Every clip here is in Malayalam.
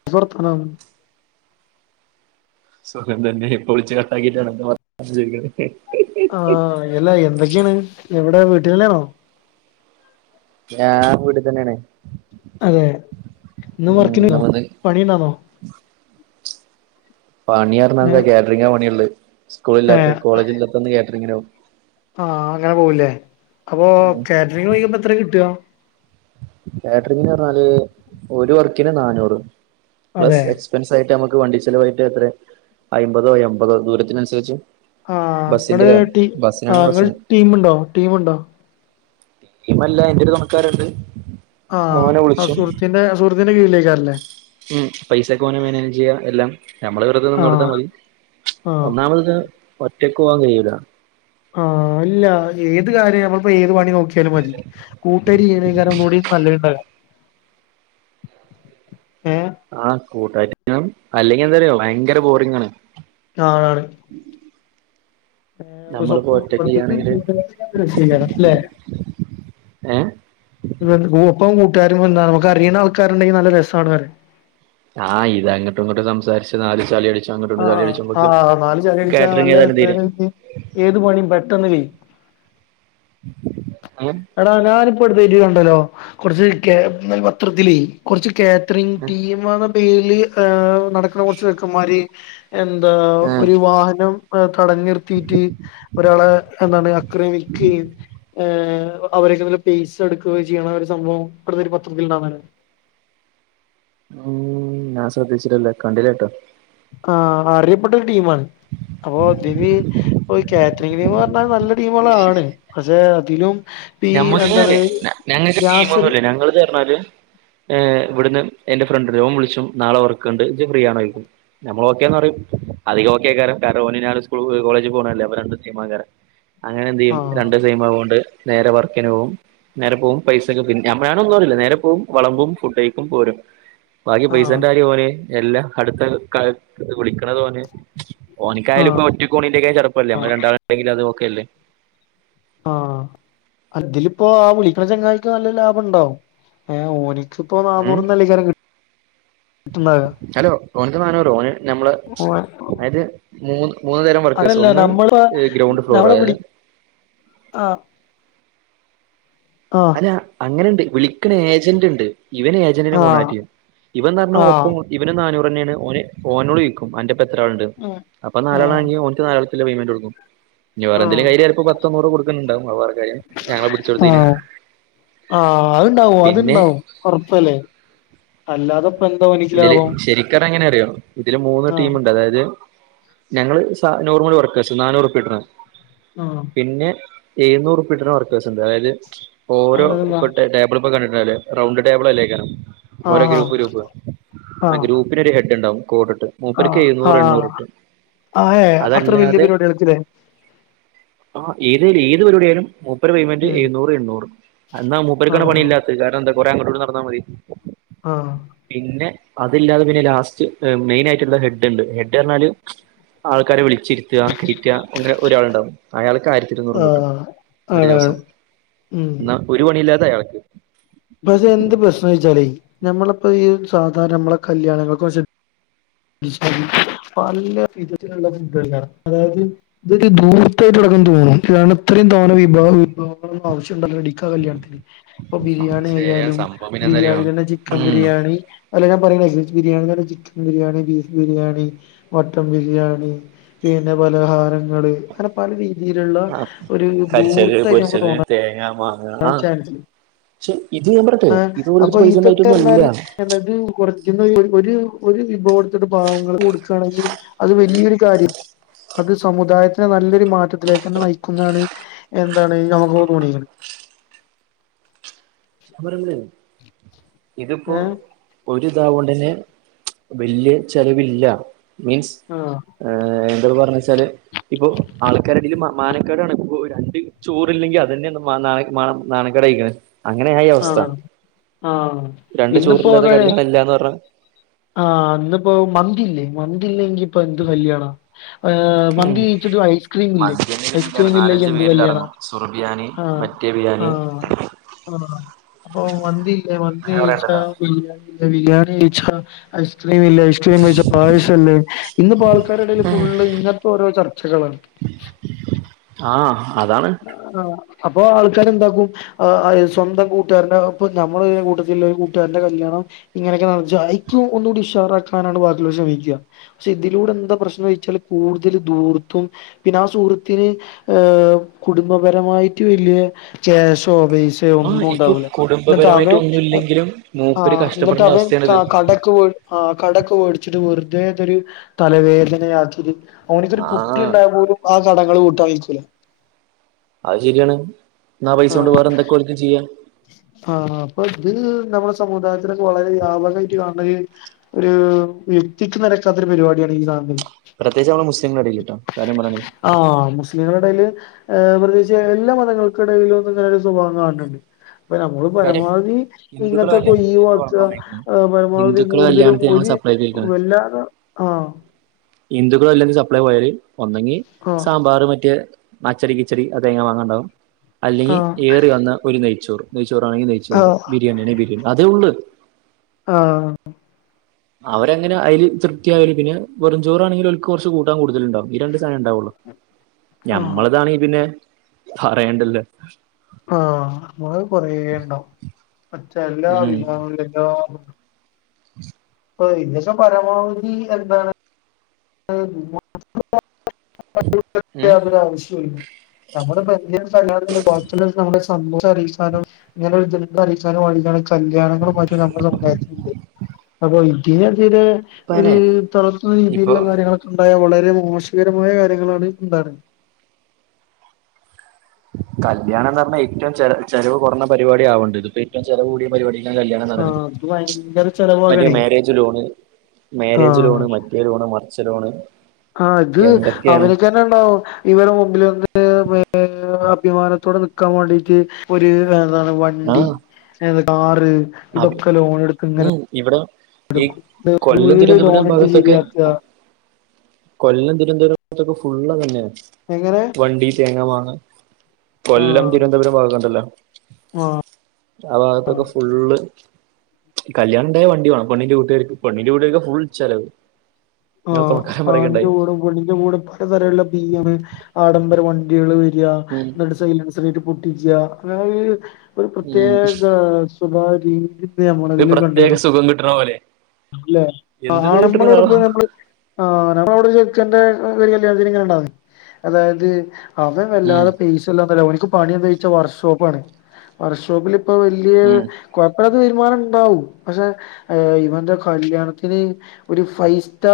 ന്തൊക്കെ വർത്താനം സുഖം തന്നെ ഇപ്പൊ വിളിച് കട്ടാക്കിട്ടാണ് ഇപ്പൊ വർത്താനം ചോയ്ക്ക്ണത് ആഹ എല്ല എന്തൊക്കെയാണ് എവിടെ വീട്ടിലന്നെണോ ഞാൻ വീട്ട് തന്നെയാണ് അതെ ഇന്നും ഉം വർക്കിണ്ടാന്നോ നമ്മന്ന് പണിണ്ടാ ർ ന്നോ പണി പറഞ്ഞാ ഏ എന്താ കാറ്ററിങ്ങ പണിള്ളത്. സ്കൂളില്ലാത്ത കോളജില്ലാത്തന്ന് കാറ്ററിങ്ങിനോവും ആഹ അങ്ങനെ പോവൂല്ലേ അപ്പൊ കാറ്ററിങ് കഴിയുമ്പ എത്ര കിട്ടാ കാറ്ററിംഗിന് പറഞ്ഞാല് ഒരു വർക്കിന് നാന്നൂറ് പ്ലസ് അതെ എക്സ്പെൻസ് ആയിട്ട് നമുക്ക് വണ്ടി ചെിലവായിട്ട് എത്രെ അയ്മ്പതോ എമ്പതോ ദൂരത്തിനനുസരിച്ച് ആ ബസ്സിന്റെ ങ്ങള് ടി ആ ബസ്സിനാണ് ങ്ങള് ബസ്സിന് ടീമുണ്ടോ ടീമുണ്ടോ ടീമല്ല ന്റൊരു തൊണക്കാരൻണ്ട്. ആഹ ആ സുഹൃത്തിന്റെ സുഹൃത്തിന്റെ കീഴിലേക്കാണ ല്ലേ ഉം പൈസൊക്കെ ഓന മാനേജ് ചെയ്യാ എല്ലാം ഞമ്മള് വെറുതെ നിന്നോട്ത്താൽ ആഹ് മതി ആഹ് ഒന്നാമത്ത് ഇത് ഒറ്റയ്ക്ക് പോവാൻ കഴിയൂല ആ അല്ല ഏത് കാര്യം നമ്മളപ്പോ ഏത് നോക്കിയാലും മതി കൂട്ടായിട്ട് ചെയ്യ്ണൈക്കാലും ഒന്നും കൂടി നല്ലയ്ണ്ടാവാ ഏഹ് ആഹ കൂട്ടായിട്ട് ചെയ്യണം അല്ലെങ്കിൽ എന്ത അറിയോ ഭയങ്കര ബോറിംഗാണ് ആ ആണാണ് ർവപ്പ നമ്മളിപ്പോ [unintelligible] ഒറ്റക്ക് വർത്തിച്ച് ചെയ്യാണെങ്കില് കൃഷിക്കണം അല്ലേ ഏഹ് കൂട്ടാരും വന്ന നമുക്ക് അറിയ്ണ ആൾക്കാരുണ്ടെങ്കി നല്ല രസാണ്ന്ന് പറയും ആഹ് ഇത് അങ്ങോട്ടും ഇങ്ങോട്ടും സംസാരിച്ച് നാല് ചളി അടിച്ച് ആഹ ആ നാല് ചളി അടിച്ച കാറ്ററിംഗ് നല്ല ഏതായാലും തീരും രസായിട്ട് ഏത് പണിയും പെട്ടെന്ന്കൈ യ്യും ഏഹ് എടാ ഞാനിപ്പ എടുതായിട്ട് ഉണ്ടല്ലോ കുറച്ച് കാറ്ററിംഗ് പത്രത്തിലേ കുറച്ച് കാറ്ററിംഗ് ടീമളെ ഡെയിലി നടക്കുന്ന കുറച്ച് ചെക്കമ്മാര് എന്താ ഏഹ് ഒരു വാഹനം തടഞ്ഞു നിർത്തിട്ട് ഒരാളെ എന്താണ് അക്രമിക്കയും അവ- രുടെ പൈസ എടുക്കുകയും ചെയ്യണ ഒരു സംഭവം ഇവിടെ ഒരു പത്രത്തില് ഉണ്ടായിരുന്നില്ലേ ഉം ഞാൻ ശ്രദ്ധിച്ചിട്ടില്ല കണ്ടില്ല ട്ടോ ആ അറിയപ്പെട്ട ഒരു ടീമാണ് അപ്പൊ ഇതിന് ഇപ്പൊ ഈ കാറ്ററിംഗിന് പറഞ്ഞാ നല്ല ടീമളാണ് പക്ഷെ അതിലും ഇപ്പ ഈ ഞമ്മക്ക് എന്താണ് അറിയ ഞങ്ങക്ക് രാസൽ ടീമൊന്നുല്ല ഞങ്ങളെന്നു പറഞ്ഞാല് ഇവിടുന്ന് എന്റെ ഫ്രണ്ട്ഇല്ലേ ഓൻ വിളിച്ചു നാളെ വർക്ക്ണ്ട് ജ് ഫ്രീ ആണോന്നു ചോദിക്കും നമ്മൾ ഓക്കെന്ന് പറയും അധികം ഓക്കെ ആയ്ക്കാരം കാരണം ഓനും ഞാനും സ്കൂൾ കോളേജ് പോണല്ലേ അപ്പൊ രണ്ടും സെയിംആൾക്കാരാ അങ്ങനെ എന്ത് ചെയ്യും ആഹ് രണ്ടുംസെയിം ആയതോണ്ട് നേരെ വർക്കിന് പോവും നേരെ പോവും പൈസക്കെ പിന്നെ വേണോന്ന് പറയില്ല നേരെ പോവും വളമ്പും ഫുഡയ്ക്കും പോരും ബാക്കി ആഹ് പൈസന്റെ കാര്യം ഓന് എല്ലാം അടുത്ത വിളിക്കണത് ഓന് ഓനിക്കായാലും ആഹ് ഇപ്പ ഒറ്റക്കോ ണിന്റെക്ക ചടപ്പല്ലേ നമ്മള് രണ്ടാളുണ്ടെങ്കിൽ അത്ഓക്കെ അല്ലെ ആ ഇതിലിപ്പോ ആ വിളിക്കണ ചെങ്ങാതി ക്ക് നല്ല ലാഭംഉണ്ടാവുംഏ ഓന് ഇതിപ്പോ ഉം നാനൂറ്ന്നുല്ലേ കാരംകിട്ട ഹലോ ഓനിക്ക് നാന്നൂറ് ഓന് ഞമ്മള് ഓൻ അതാ യത് [inaudible] അതല്ല നമ്മളെ ഗ്രൗണ്ട് ഫ്ലോർ നമ്മള് അതായത് വിളി ആ അല്ല അങ്ങനു ണ്ട് വിളിക്കണ ഏജന്റ് ഉണ്ട് ഇവന് ഏജന്റിനേ ആഹ് കോൺടാക്ട് ചെയ്യും ഇവൻന്ന്പറഞാ ഒപ്പ ആഹ് ഇവന നാനൂർ [unintelligible] ഓനോട് ചോയിക്കും അന്റെയൊപ്പം എത്ര ആളുണ്ട് ഉം അപ്പൊ ആഹ് നാലാളാങ്കിൽ പെയ്മെൻറ് കൊടുക്കും ഇനി വേറെ ആഹ് എന്തെങ്കിലും കയ്യില് പോ പത്തൊന്നൂറ് കൊടുക്കണ്ടാവ അത് വേറെ ഞങ്ങളെ പിടിച്ച കൊടുതീനേ ആ അത്ണ്ടാവും അത്ണ്ടാവും ഉറപ്പല്ലേ അല്ലാതെ എന്താ ഓനിക് ഇതില് ലാഭം ശരിക്കറിഞ്ഞ എങ്ങനെ അറിയോ ഇതില് മൂന്ന് ആഹ് ടീമുണ്ട് അതായത് ഞങ്ങള് സ നോർമൽ വർക്ക നന്നൂറ്പ്യ കിട്ടണ ആഹ് പിന്നെ എഴുന്നൂറ്പ്യട്ട്‌ണവർക്കേഴ്സ് ഉണ്ട് അതായത് ഓരോ അതെന്താ ടേബിൾ കണ്ട അതെ റൗണ്ട് ടേബിൾ അല്ലേകാരംണം ഓരോ ആഹ് ഗ്രൂപ്പ് ഗ്രൂപ്പ് ആ ആഹ് ഗ്രൂപ്പിന് ഒരു ഹെഡ് ഉണ്ടാാവും [unintelligible] ട്ട് ആഹ് മുപ്പര്ക്ക് ആഹ് എഴുന്നൂറ് ആഹ് ആഹ് ഏഹ് അത്ര വല്യ എണ്ണൂറ്ട്ടുംഅതല്ലാതെ പരിപാടികൾക്കില്ലേ ആ ഏത [unintelligible] [unintelligible] പടിയും മുപ്പെരേപെയ്മെന്റ് ഉം എഴുന്നൂറ് എണ്ണൂറ് എന്നാ മുപ്പർക്കാണ് ആഹ് പണില്ലാത്തത് കാരണംന്താ കൊറേ ഇങ്ങോട്ടും നടന്നാ മതി ആഹ് പിന്നെ അതില്ലാതെ പിന്നെ ലാസ്റ്റ് മെയിൻ ആയിട്ടുള്ള ഹെഡ് ഉണ്ട് ഹെഡ് റഞ്ഞാല് ആൾക്കാരെ വിളിച്ചിരുത്തുക കയറ്റുക അങ്ങനെ ഒരാളുണ്ടാവും അയാൾക്ക് ആയിരത്തിഇരുന്നൂറും കിട്ടും ആഹ് ഒരു ആണാണ് ദിവസം ഉം എന്നാ ഒരു പണിയില്ലാതെ അയാൾക്ക് പക്ഷെ എന്ത് പ്രശ്നംന്ന് ച്ചാലേ നമ്മളിപ്പോ ഈ സാധാരണ നമ്മളെ കല്യാണങ്ങൾക്ക വ [unintelligible] പല വിധത്തിലുള്ള ഫുഡല്ലേഅതായത് ഇതൊരു നൂറ്റ തുടക്കം തോന്നുംം കാരണം ഇത്രയും തോന വിഭവ വിഭവങ്ങൾ ആവശ്യണ്ടല്ലോ [unintelligible] കല്യാണത്തിന് ഇപ്പൊ ബിരിയാണി [unintelligible] ശരിയാണ് ലും സംഭവം പിന്നെന്തറിയോ ബിരിയാണിയിൽ തന്നെ ചിക്കൻ ഉം ബിരിയാണി അല്ല ഞാൻ പറയ്ണ കേൾക്ക് biryani chicken biryani beef biryani mutton biryani പിന്നെ പലഹാരങ്ങള് അങ്ങനെ പല രീതിയിലുള്ള ആ ഒരു കരിച്ചത് ദൂർത്തായി നമുക്ക് പൊരിച്ചത് തോന്നാർ തേങ്ങ മാങ്ങ ആ ചാബിസിന്റ് പക്ഷെ ഇത് ഞാൻ പറയട്ടെ ആ ഇത് അപ്പൊ ഓരടുത്ത് പൈസ ഇതൊക്കെ ഉണ്ടായിട്ടൊന്നും ർഞ്ഞാൽ അല്ല എന്നത് കുറയ്ചുന്ന ഒരു ഒരു വിഭവടുത്തിട്ട് പാവങ്ങൾക്ക് കൊടുക്കുകയാണെങ്കിൽ അത് വലിയൊരു കാര്യം അത് സമുദായത്തിനെ നല്ലൊരു മാറ്റത്തിലേക്ക് തന്നെ നയിക്കുന്നാണ് എന്താണ് ഞമക്ക് ഒക്കെ തോണീക്ണ് ഞാൻ പറയ്ണത് ഇതിപ്പോ ഏ ഒരു ഇതാവോണ്ടന്നെ വലിയ ചെലവില്ല മീൻസ് ആ ഏ എന്ത പറഞ്ഞ [unintelligible] ഇപ്പോ ആൾക്കാരിടയില് മാനക്കേടാണ് ഇപ്പോ രണ്ട് ചോറ്ല്ലെങ്കിൽ അത് തന്നെ [unintelligible] നാണകേടായിക്കണ് അ അങ്ങനെയായി ആ അവസ്ഥ ആ രണ്ട് ഇന്നിപ്പോ ചോറില്ലാതെ അതാണ് കല്യാണം ഇല്ലെന്ന് പറഞ്ഞാല് ആ അന്ന്പ്പോ മന്തില്ലേ മന്തില്ലെങ്കിൽ ഇപ്പൊ എന്ത് കല്യാണ ഉം മന്തി കഴിച്ചിട്ട് ഐസ്ക്രീം ഇല്ലേ ഐസ്ക്രീംല്ലെങ്കിൽ എന്ത് കല്യാണ സുർ ബിയാണി ആ മറ്റേ ബിയാണി ആ അപ്പൊ മന്തി ഇല്ലേ മന്തി അങ്ങനെ കഴിച്ച പറയണ്ടല്ലോ ബിരിയാണി ഇല്ലേ ബിരിയാണി കഴിച്ച ഐസ് ഐസ്ക്രീം ഇല്ലേ ഐസ്ക്രീം കഴിച്ച പായസംല്ലേ ഇന്നിപ്പോ ആൾക്കാരെഇടയിൽ ഫുള്ള് ഇങ്ങനത്തെ ഒരു ചർച ചർച്ചകളാണ് ആഹ് അതാണ് ആ അപ്പൊ ആൾക്കാരെന്താക്കും സ്വന്തം കൂട്ടുകാരന്റെ ഒപ്പം നമ്മളെ കൂട്ടത്തി ലുള്ള കൂട്ടുകാരന്റെ കല്യാണം ഇങ്ങനെയൊക്കെ [unintelligible] ഒന്നുകൂടി ഇഷാറാക്കാനാണ് ബാക്കി ഉള്ളവർശ്രമിക്കുക പക്ഷെ ഇതിലൂടെ എന്താ പ്രശ്നം ചില കൂടുതൽ ദൂർത്തും പിന്നെ ആഹ് സുഹൃത്തിന് ഏഹ് കുടുംബ പരമായിട്ട് വല്യ ചേസോ ബേസ് പക്ഷേ ആഹ് ഒന്നും ഇപ്പൊ ഉണ്ടാവൂല എന്നിട്ട് കുടുംബപരമായിട്ട് അവൻ ഒന്നുല്ലെങ്കിലും മൂപ്പര് ആഹ് എന്നിട്ട് കഷ്ടപ്പെടേണ്ട അവൻ അവസ്ഥയാണിത് കടക്ക് പോയി ആഹ് കടക്ക് ഓടിച്ചിട്ട് വിർ ഇതേത്തൊരു തലവേദനയാക്കിട്ട് ഓനൊക്കൊരു കുട്ടി ആഹ് ഉണ്ടായ പോലും ആഹ് കടകള് കൂട്ടായ്ക്കുലേ അത് ശരിയാണ് എന്നാ പൈസ കൊണ്ട് വേറെ എന്തൊക്കെ ഒൽക്ക് ചെയ്യാ ആഹ് അപ്പൊ ഇത് നമ്മുടെ സമുദായത്തിലൊക്കെ വളരെ വ്യാപകമായിട്ട് കാണണ ഒരു വ്യക്തിക്ക് നിരക്കാത്തരു പരിപാടിയാണ് ഈ സാധനത്തിന് പ്രത്യേകിച്ച് നമ്മളെ മുസ്ലിങ്ങളുടെ ഇടയിൽ ട്ടോ കാര്യം പറയാണ് ആഹ് മുസ്ലിങ്ങളിടയില് ആഹ് പ്രത്യേകിച്ച് എല്ലാ മതങ്ങൾക്കിടയിലും ഒന്നും ഇങ്ങനെ ഒരു സ്വഭാവം കാണുന്നുണ്ട് അപ്പൊ നമ്മളും കാര്യം പരമാവധി ഹിന്ദുക്കളെ ഇങ്ങനത്തൊക്കെ കല്യാണത്തിന് ഒയ് ഞങ്ങൾ വിളമ്പാൻ വാക്കുക പോയിക്ക്ണ് പരമാവധി ഹിന്ദുക്കളെ കൂടുതലും കല്യാണത്തിന് ഞങ്ങൾ ഒരു വല്ലാതെ ആഹ് ഹിന്ദുക്കള് വല്ലതിലും സപ്ലൈ പോയാല് ഒന്നെങ്കി ആഹ് സാമ്പാർ മറ്റേ അച്ചടി കിച്ചടി അതങ്ങെ വന്നുണ്ടാവും അല്ലെങ്കിൽ ആഹ് ഏറി വന്ന ഒരു നെയ്ച്ചോറും ചോറാണെങ്കിൽ നെയ്ച്ചോറ് ആഹ് ബിരിയാണെങ്കി ബിരിയാണി അതേയുള്ള് ആഹ് അവരങ്ങനെ അയില് തൃപ്തിയാകല് പിന്നെ വേറുംച്ചോറാണെങ്കിൽ ഓൽക്ക് കുറച്ച് കൂട്ടാൻ കൂടുതലുണ്ടാവും ഈ രണ്ട് സാധനം ഉണ്ടാവു [unintelligible] ആഹ് ഞമ്മളതാണെ പിന്നെ പറയണ്ടല്ലോ ആഹ് നമ്മള് കൊറേ ഉണ്ടാവും മറ്റേ എല്ലാ ഉം വിവാഹങ്ങളും എല്ലാ [unintelligible] പ്പ ഏകദേശം പരമാവധി എന്താണ് [unintelligible] ഉം നമ്മുടെ ഇപ്പോ എഞ്ചിനിയേഴ്സ് അല്ലാതെ ബാച്ചിലേഴ്സ് നമ്മുടെ അന്നു സാധനം ഇങ്ങനെ ഒരു [unintelligible] വേണ്ടിയിട്ടാണ് കല്ല്യാണങ്ങളും മറ്റും നമ്മള് സംസാരിച്ചിട്ടുണ്ട് അപ്പോ ഇതേ [unintelligible] ഒരു ഇപ്പനെ തുറന്ന ഇപ്പൊ രീതിയിലുള്ള കാര്യങ്ങളൊക്കെ ഉണ്ടാവും. വളരെ വളരെ മോശകരമായ കാര്യങ്ങളാണ് ഉണ്ടാണെ. കല്യാണം എന്ന് പറഞ്ഞ ഏറ്റവും ചില ചിലവ് കുറഞ്ഞ പരിപാടി ആവണ്ടേ. ഇതിപ്പോ ഏറ്റവും ചിലവ് കൂടിയ പരിപാടി കല്യാണന്ന് പറയുന്നത്. ആഹ് അത് ഭയങ്കര മറ്റേ ചെലവാകണേ മ്യാരേജ് ലോണ് മാരേജ് ആഹ് ലോണ് മറ്റേ ലോണ് മറച്ചെ ലോണ് ആഹ് ഇത് എന്തൊക്കെയാണ് അവനൊക്ക തന്നെ ഉണ്ടാവും ഇവരെ മുമ്പിൽ വന്ന് വിമാനത്തോടെ നിക്കാൻ വേണ്ടീട്ട് ഒരു എന്താണ് വണ്ടി ആഹ് കാറ് അത് ഇതൊക്കെ ലോൺ എടുക്ക ഇങ്ങനെ ഉം ഇവിടെ എടു ഈ കൊല്ലം വീട് ലോൺ തിരുവനന്തപുരം എടുത്ത് ഭാഗത്തൊക്കെ ശരിയാക്കുക കൊല്ലം തിരുവനന്തപുരത്തൊക്കെ ഫുള്ള തന്നെ എങ്ങനെ വണ്ടി തേങ്ങാ വങ്ങ കൊല്ലം ആഹ് തിരുവനന്തപുരം ഭാഗംണ്ടല്ലോ ആഹ് ആ ഭാഗത്തൊക്കെ ഫുള്ള് കല്യാണായ വണ്ടി വേണം പൊണിന്റെ കൂട്ടുകാ പണ്ണിന്റെ കൂട്ടുകൊക്കെ ഫുൾ ഇിച്ചാലത് ആഹ് ആണിന്റെ കൂടും പടിിന്റെ കൂടും പലതരുള്ള ബീയം ആഡംബര ഉം വണ്ടികള് സൈലസീട്ട് പൊട്ടിക്ക അങ്ങനെ ഒരു ഉം പ്രത്യേക സ്ഭ രീതി ഒരു നമ്മളതിൽ പ്രത്യേക കണ്ടുവണം സുഖം കിട്ടണ പോലെ എന്തിനാ അല്ലെകാണുമ്പോ നമ്മളവിടെ കിട്ടണതാവോ പോ നമ്മള് ആ നമ്മളവിടെ ചെക്കന്റെ ണ്ട അതായത് അവൻ ഉം വല്ലാതെ പേസല്ല പണിച്ച വർഷോണ് വോപ്പ ഇ ഉം വ തീരുമാനം ഉണ്ടാവും പക്ഷെ ഇവ കയാത്തിന് ഫവ് സ്റ്റാ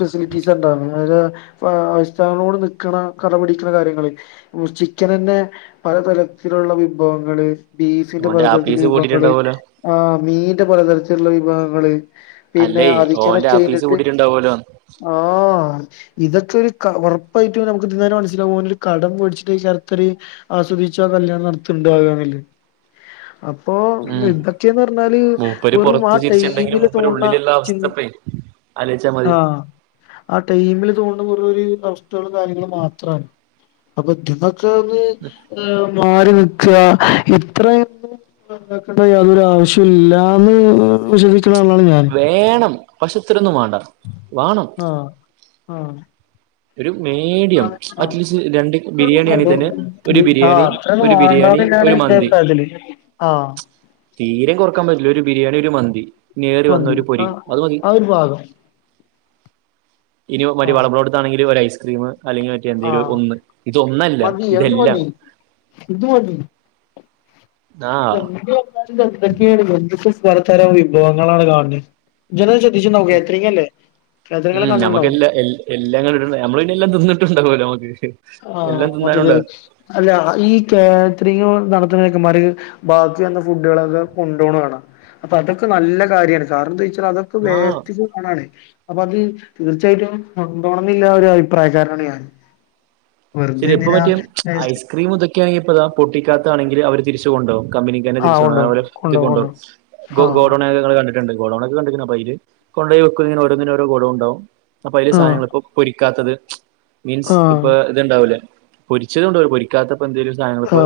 ഫെസിലിറ്റീ ട് നക്കണ കടപിടിക്കണ കാര്യങ്ങ ചിക്കൻ തന്നെ പലതരത്തിലുള്ള വിഭവങ്ങള് ബീഫിന്റെ ഓന്റെ പലതരത്തില ആപ്പീസ് വിഭവങ്ങള് കൂട്ടിട്ടുണ്ടാവൂലോ ആഹ് മീന്റെ പലതരത്തിലുള്ള വിഭവങ്ങള് പിന്നെ അല്ലേ അധിക്കാന ഓന്റെ ആപ്പീസ് കഴിഞ്ഞിട്ട് കൂട്ടിട്ടുണ്ടാവൂലോ ആഹ് ഇതൊക്കെ ഒരു ക ഉറപ്പായിട്ടും നമുക്ക് ഇതിന്നെന്നെ മനസ്സിലാവും ഓനൊരു കടം മേടിച്ചിട്ട് ശരത്തൊരു ആസ്വദിച്ചതാ കല്യാണം നടത്തുന്നുണ്ട് അവര് തമ്മില് [inaudible] അപ്പൊ ഉം എന്തൊക്കെയാന്ന് പറഞ്ഞാല് മൂപ്പര് വെറും ആ പുറത്ത് ചിരിച്ചിണ്ടെങ്കിലും ടൈമില് മൂപ്പര് തോന്നുന്ന ഉള്ളിലുള്ള ചിൻ അവസ്ഥപ്പേ ആലോചിച്ചാ മതി ആഹ് ആ ടൈമില് തോന്നു ന്ന വെറും ഒരു അവസ്ഥകളും കാര്യങ്ങളും മാത്രാണ്. അപ്പൊ മാറി നിക്കുക ഇത്രയൊന്നും [unintelligible] യാതൊരു ആവശ്യവും ഇല്ലാന്ന് വിശ്വസിച്ച വേണം പക്ഷെ ഇത്രയൊന്നും വേണ്ട വേണം ആഹ് ഒരു [inaudible] മീഡിയം ആഹ് അറ്റ്ലീസ്റ്റ് രണ്ട് ബിരിയാണി ആണെങ്കിൽ തന്നെ അത്രയൊന്നും ഒരു ബിരിയാണി ഒരു ബിരിയാണി വേണ്ടാന്നെ ഒരു എൻ്റെ അഭിപ്രായത്തില് തീരെയും കുറക്കാൻ പറ്റില്ല ഒരു ബിരിയാണി ഒരു മന്തി ഇനിയേറി വന്നാ മന്തി ഒരു പൊരി ആഹ് അത് മതി ആ ഒരു ഭാഗം ഇനി [unintelligible] ആഹ് വിളമ്പുന്നിടത്താണങ്കില് ഒരു ഐസ്ക്രീം അല്ലെങ്കിൽ പറ്റിയ എന്തേലും ആഹ് ഒന്ന് ഇതൊന്നല്ല മതി അത് ഇതെല്ലാം മതി ഇത് മതി ആ [unintelligible] പലതരം വിഭവങ്ങളാണ് കാണുന്നെ ഞാനത് ശ്രദ്ധിച്ചിരുന്നു കേറ്ററിംഗല്ലേ ഉം നമുക്കെല്ലാം എല്ലാം കണ്ടിട്ടുണ്ട് നമ്മള് പിന്നെ എല്ലാം തിന്നിട്ടുണ്ടാവുമല്ലോ നമുക്ക് എല്ലാം ആഹ് മൊത്തത്തിൽ തിന്നാനുണ്ടാവും അല്ലാ ഈ കാറ്ററിംഗ് നടത്തുന്ന ചെക്കന്മാര് ബാക്കി വന്ന ഫുഡുകളൊക്കെ കൊണ്ടോവണ കാണാം അപ്പൊ അതൊക്കെ നല്ല കാര്യമാണ് കാരണം എന്താ വെച്ചാൽ അതൊക്കെ ആ വേസ്റ്റേജ് പോണാണ് അപ്പൊ അത് തീർച്ചയായിട്ടും കൊണ്ടോവണന്നുള്ള ഒരു അഭിപ്രായക്കാരനാണ് ഞാൻ വെറുതെ ശരി ഇപ്പൊ എന്തിനാ [inaudible] വേസ്റ്റ് ഐസ്ക്രീം ഇതൊക്കെയാണെങ്കി ഇപ്പോ താ പൊട്ടിക്കാത്താണെങ്കിൽ അവര് തിരിച്ചു കൊണ്ടോകും കമ്പനിക്കെന്നെ ആഹ് തിരിച്ചു കൊണ്ടോകും കൊണ്ടോവും അവരുടെ [unintelligible] കൊണ്ടോവും കൊണ്ട് കൊണ്ടോവും പോകും. ആഹ് ഗോഡൗൺ [unintelligible] കണ്ടി ട്ടുണ്ട്. ഗോഡൗണൊക്കെ കണ്ട്‌ക്കിണ് അപ്പൊ അതില് കൊണ്ടോയി വെക്കും ഇങ്ങനെ ഓരോന്നിനും ഓരോ ഗോഡൗൺ ഉണ്ടാവും അപ്പൊ അതില് ആഹ് സാധനങ്ങള് ഇപ്പോ പൊരിക്കാത്തത് മീൻസ് ആഹ് ഇപ്പൊ ഇത്ണ്ടാവൂലേ പൊരിച്ചതും ഉണ്ടാവൂലെ. പൊരിക്കാത്ത ഇപ്പോ എന്തേലും സാധനങ്ങൾ ഇപ്പോ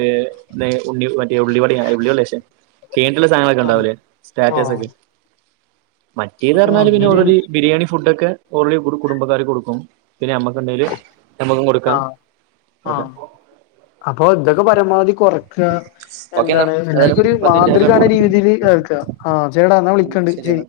ഏഹ് [unintelligible] ഉണ്ണി മറ്റേ ഉള്ളിവടയാ ഉള്ളി വള്ള ശേ [unintelligible] സാധനങ്ങളൊക്കെ ആഹ് ഉണ്ടാവൂലേ സ്റ്റാറ്റസ് ആഹ് ഒക്കെ മറ്റേത് അപ്പൊ പറഞ്ഞാല് പിന്നെ അങ്ങനെയാണ് ഓൾറെഡി ബിരിയാണി ഫുഡൊക്കെ ഓൾറെഡി കുടു കുടുംബക്കാര് കൊടുക്കും പിന്നെ അമ്മക്കുണ്ടേൽ നമ്മക്കും കൊടുക്കാം ആഹ് ഓകെ ആഹ് അപ്പൊ എന്തൊക്കെ പരമാവധി കുറക്കുക എന്താണ് എല്ലാർക്കും ഒരു മാതൃകാകണ രീതിയിൽ ഇതാക്കുക ആഹ് ശരിയെട എന്നാ വിളിക്കണ്ട് ശരി